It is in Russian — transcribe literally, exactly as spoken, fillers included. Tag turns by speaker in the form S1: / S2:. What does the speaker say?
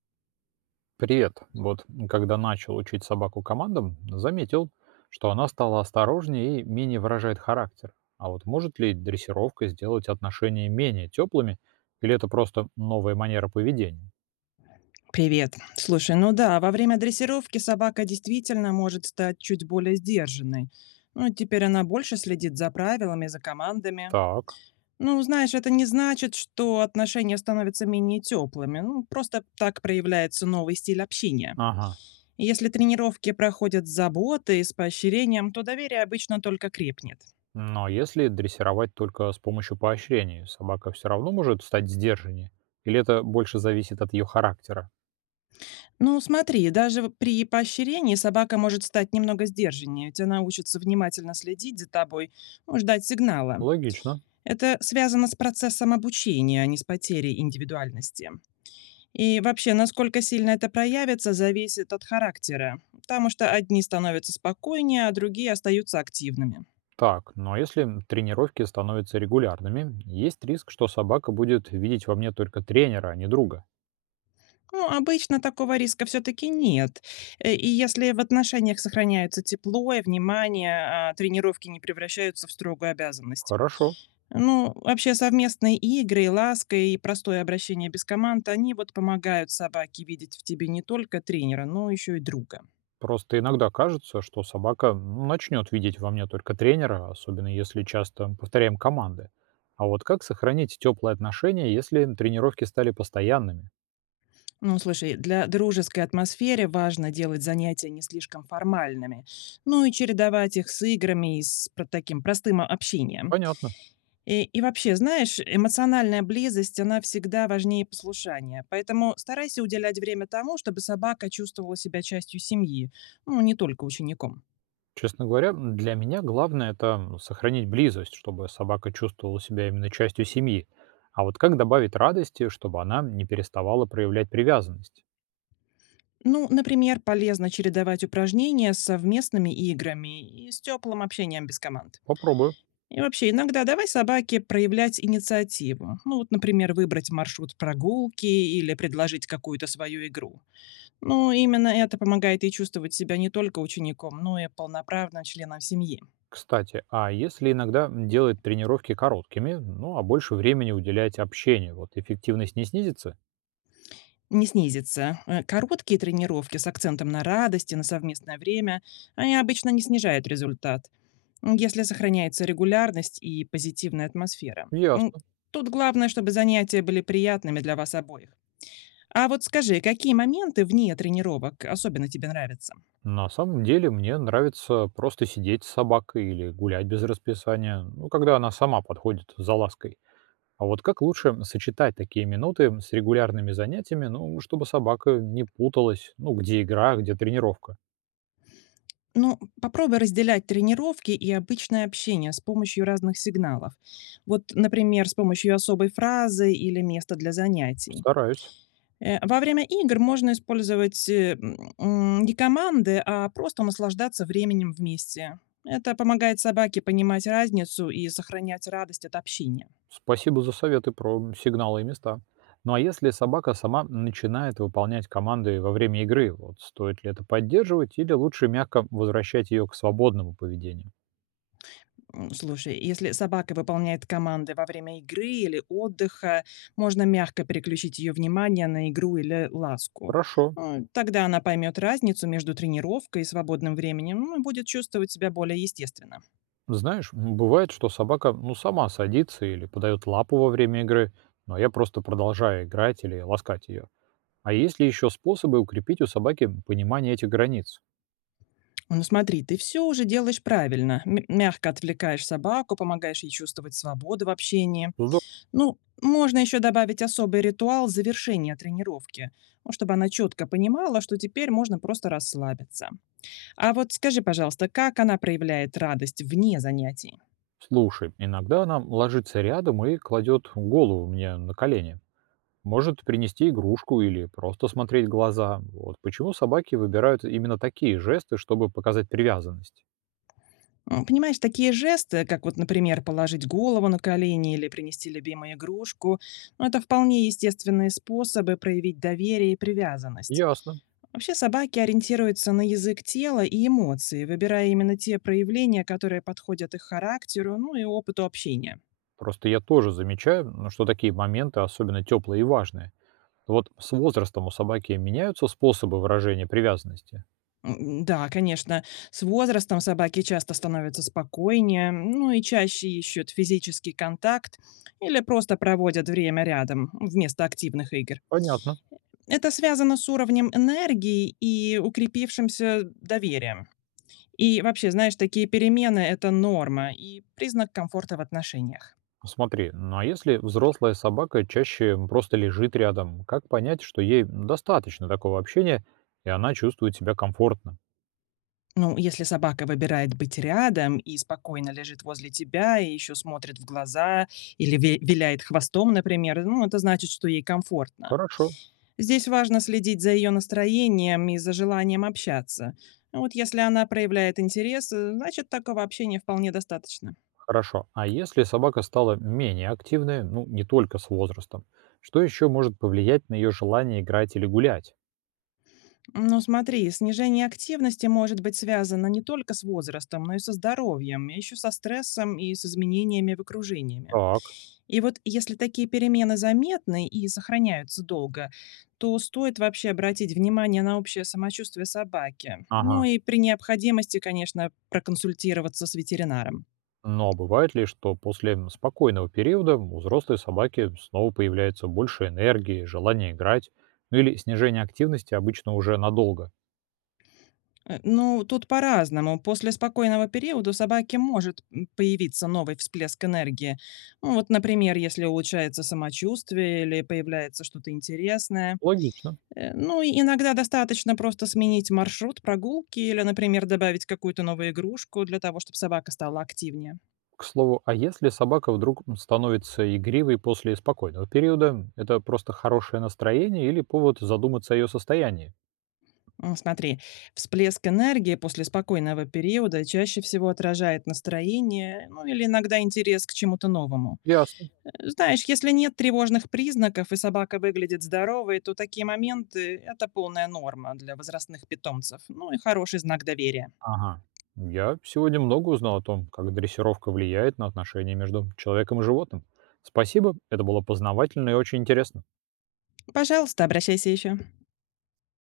S1: Привет. Вот когда начал учить собаку командам, заметил, что она стала осторожнее и менее выражает характер. А вот может ли дрессировка сделать отношения менее теплыми, или это просто новая манера поведения?
S2: Привет. Слушай, ну да, во время дрессировки собака действительно может стать чуть более сдержанной. Ну, теперь она больше следит за правилами, за командами.
S1: Так,
S2: Ну, знаешь, это не значит, что отношения становятся менее теплыми. Ну, просто так проявляется новый стиль общения.
S1: ага.
S2: И Если тренировки проходят с заботой и с поощрением, то доверие обычно только крепнет.
S1: Но если дрессировать только с помощью поощрений, собака все равно может стать сдержаннее, или это больше зависит от ее характера?
S2: Ну, смотри, даже в- при поощрении собака может стать немного сдержаннее, ведь она учится внимательно следить за тобой, ну, ждать сигнала.
S1: Логично.
S2: Это связано с процессом обучения, а не с потерей индивидуальности. И вообще, насколько сильно это проявится, зависит от характера, потому что одни становятся спокойнее, а другие остаются активными.
S1: Так, но если тренировки становятся регулярными, есть риск, что собака будет видеть во мне только тренера, а не друга.
S2: Ну, обычно такого риска все-таки нет. Э, И если в отношениях сохраняется тепло и внимание, а тренировки не превращаются в строгую обязанность.
S1: Хорошо.
S2: Ну, вообще совместные игры, и ласка и простое обращение без команд, они вот помогают собаке видеть в тебе не только тренера, но еще и друга.
S1: Просто иногда кажется, что собака начнет видеть во мне только тренера, особенно если часто повторяем команды. А вот как сохранить теплые отношения, если тренировки стали постоянными?
S2: Ну, слушай, для дружеской атмосферы важно делать занятия не слишком формальными, ну и чередовать их с играми и с про- таким простым общением.
S1: Понятно.
S2: И, и вообще, знаешь, эмоциональная близость, она всегда важнее послушания, поэтому старайся уделять время тому, чтобы собака чувствовала себя частью семьи, ну, не только учеником.
S1: Честно говоря, м, для меня главное это сохранить близость, чтобы собака чувствовала себя именно частью семьи. А вот как добавить радости, чтобы она не переставала проявлять привязанность?
S2: Ну, например, полезно чередовать упражнения с совместными играми и с теплым общением без команд.
S1: Попробую.
S2: И вообще, иногда давай собаке проявлять инициативу. Ну вот, например, выбрать маршрут прогулки или предложить какую-то свою игру. Ну, именно это помогает ей чувствовать себя не только учеником, но и полноправным членом семьи.
S1: Кстати, а если иногда делать тренировки короткими, ну а больше времени уделять общению, вот эффективность не снизится?
S2: Не снизится. Э, Короткие тренировки с акцентом на радость и на совместное время, они обычно не снижают результат, м, если сохраняется регулярность и позитивная атмосфера. М,
S1: Ясно.
S2: Тут главное, чтобы занятия были приятными для вас обоих. А вот скажи, какие моменты вне тренировок особенно тебе нравятся?
S1: На самом деле мне нравится просто сидеть с собакой или гулять без расписания, ну когда она сама подходит за лаской. А вот как лучше сочетать такие минуты с регулярными занятиями, ну чтобы собака не путалась, ну где игра, где тренировка?
S2: Ну, попробуй разделять тренировки и обычное общение с помощью разных сигналов. Вот, например, с помощью особой фразы или места для занятий.
S1: Стараюсь.
S2: Э, Во время игр можно использовать э, м, не команды, а просто наслаждаться временем вместе. Это помогает собаке понимать разницу и сохранять радость от общения.
S1: Спасибо за советы про сигналы и места. Ну а если собака сама начинает выполнять команды во время игры, вот стоит ли это поддерживать или лучше мягко возвращать ее к свободному поведению?
S2: М, Слушай, если собака выполняет команды во время игры или отдыха, можно мягко переключить ее внимание на игру или ласку.
S1: Хорошо.
S2: Э, Тогда она поймет разницу между тренировкой и свободным временем, ну, и будет чувствовать себя более естественно.
S1: Знаешь, м, бывает, что собака ну сама садится или подает лапу во время игры, но я просто продолжаю играть или ласкать ее. А есть ли еще способы укрепить у собаки понимание этих границ?
S2: Ну смотри, ты все уже делаешь правильно. М- мягко отвлекаешь собаку, помогаешь ей чувствовать свободу в общении.
S1: Здорово.
S2: Ну, можно еще добавить особый ритуал завершения тренировки, ну, чтобы она четко понимала, что теперь можно просто расслабиться. А вот скажи, пожалуйста, как она проявляет радость вне занятий?
S1: Слушай, иногда она ложится рядом и кладет голову мне на колени. Может принести игрушку или просто смотреть глаза. Вот почему собаки выбирают именно такие жесты, чтобы показать привязанность?
S2: М, понимаешь, такие жесты, как вот, например, положить голову на колени или принести любимую игрушку, ну, это вполне естественные способы проявить доверие и привязанность.
S1: Ясно.
S2: Вообще собаки ориентируются на язык тела и эмоции, выбирая именно те проявления, которые подходят их характеру, ну и опыту общения.
S1: Просто я тоже замечаю, ну, что такие моменты особенно теплые и важные. Вот с возрастом у собаки меняются способы выражения привязанности.
S2: М, да, конечно, с возрастом собаки часто становятся спокойнее, ну и чаще ищут физический контакт или просто проводят время рядом вместо активных игр.
S1: Понятно.
S2: Это связано с уровнем энергии и укрепившимся доверием. И вообще, знаешь, такие перемены – это норма и признак комфорта в отношениях.
S1: Смотри, ну а если взрослая собака чаще просто лежит рядом, как понять, что ей достаточно такого общения, и она чувствует себя комфортно?
S2: Ну, если собака выбирает быть рядом и спокойно лежит возле тебя, и еще смотрит в глаза или ве- виляет хвостом, например, ну, это значит, что ей комфортно.
S1: Хорошо.
S2: Здесь важно следить за ее настроением и за желанием общаться. Вот если она проявляет интерес, э, значит, такого общения вполне достаточно.
S1: Хорошо. А если собака стала менее активной, ну, не только с возрастом, что еще может повлиять на ее желание играть или гулять?
S2: Но смотри, снижение активности может быть связано не только с возрастом, но и со здоровьем, еще со стрессом и с изменениями в окружении.
S1: Так.
S2: И вот если такие перемены заметны и сохраняются долго, то стоит вообще обратить внимание на общее самочувствие собаки. Ну
S1: Ага.
S2: и при необходимости, конечно, проконсультироваться с ветеринаром.
S1: Но бывает ли, что после м, спокойного периода у взрослой собаки снова появляется больше энергии, желание играть, ну или снижение активности обычно уже надолго?
S2: Э, ну, тут по-разному. После спокойного периода у собаки может м, появиться новый всплеск энергии. Ну, вот, например, если улучшается самочувствие или появляется что-то интересное.
S1: Логично.
S2: Э, Ну, и иногда достаточно просто сменить маршрут прогулки или, например, добавить какую-то новую игрушку для того, чтобы собака стала активнее.
S1: К слову, а если собака вдруг м, становится игривой после спокойного периода, это просто хорошее настроение или повод задуматься о ее состоянии?
S2: М, Смотри, всплеск энергии после спокойного периода чаще всего отражает настроение, ну или иногда интерес к чему-то новому.
S1: Ясно.
S2: Э, знаешь, если нет тревожных признаков и собака выглядит здоровой, то такие моменты – это полная норма для возрастных питомцев, ну и хороший знак доверия.
S1: Ага. Я сегодня много узнал о том, как дрессировка влияет на отношения между человеком и животным. Спасибо, это было познавательно и очень интересно.
S2: Пожалуйста, обращайся еще.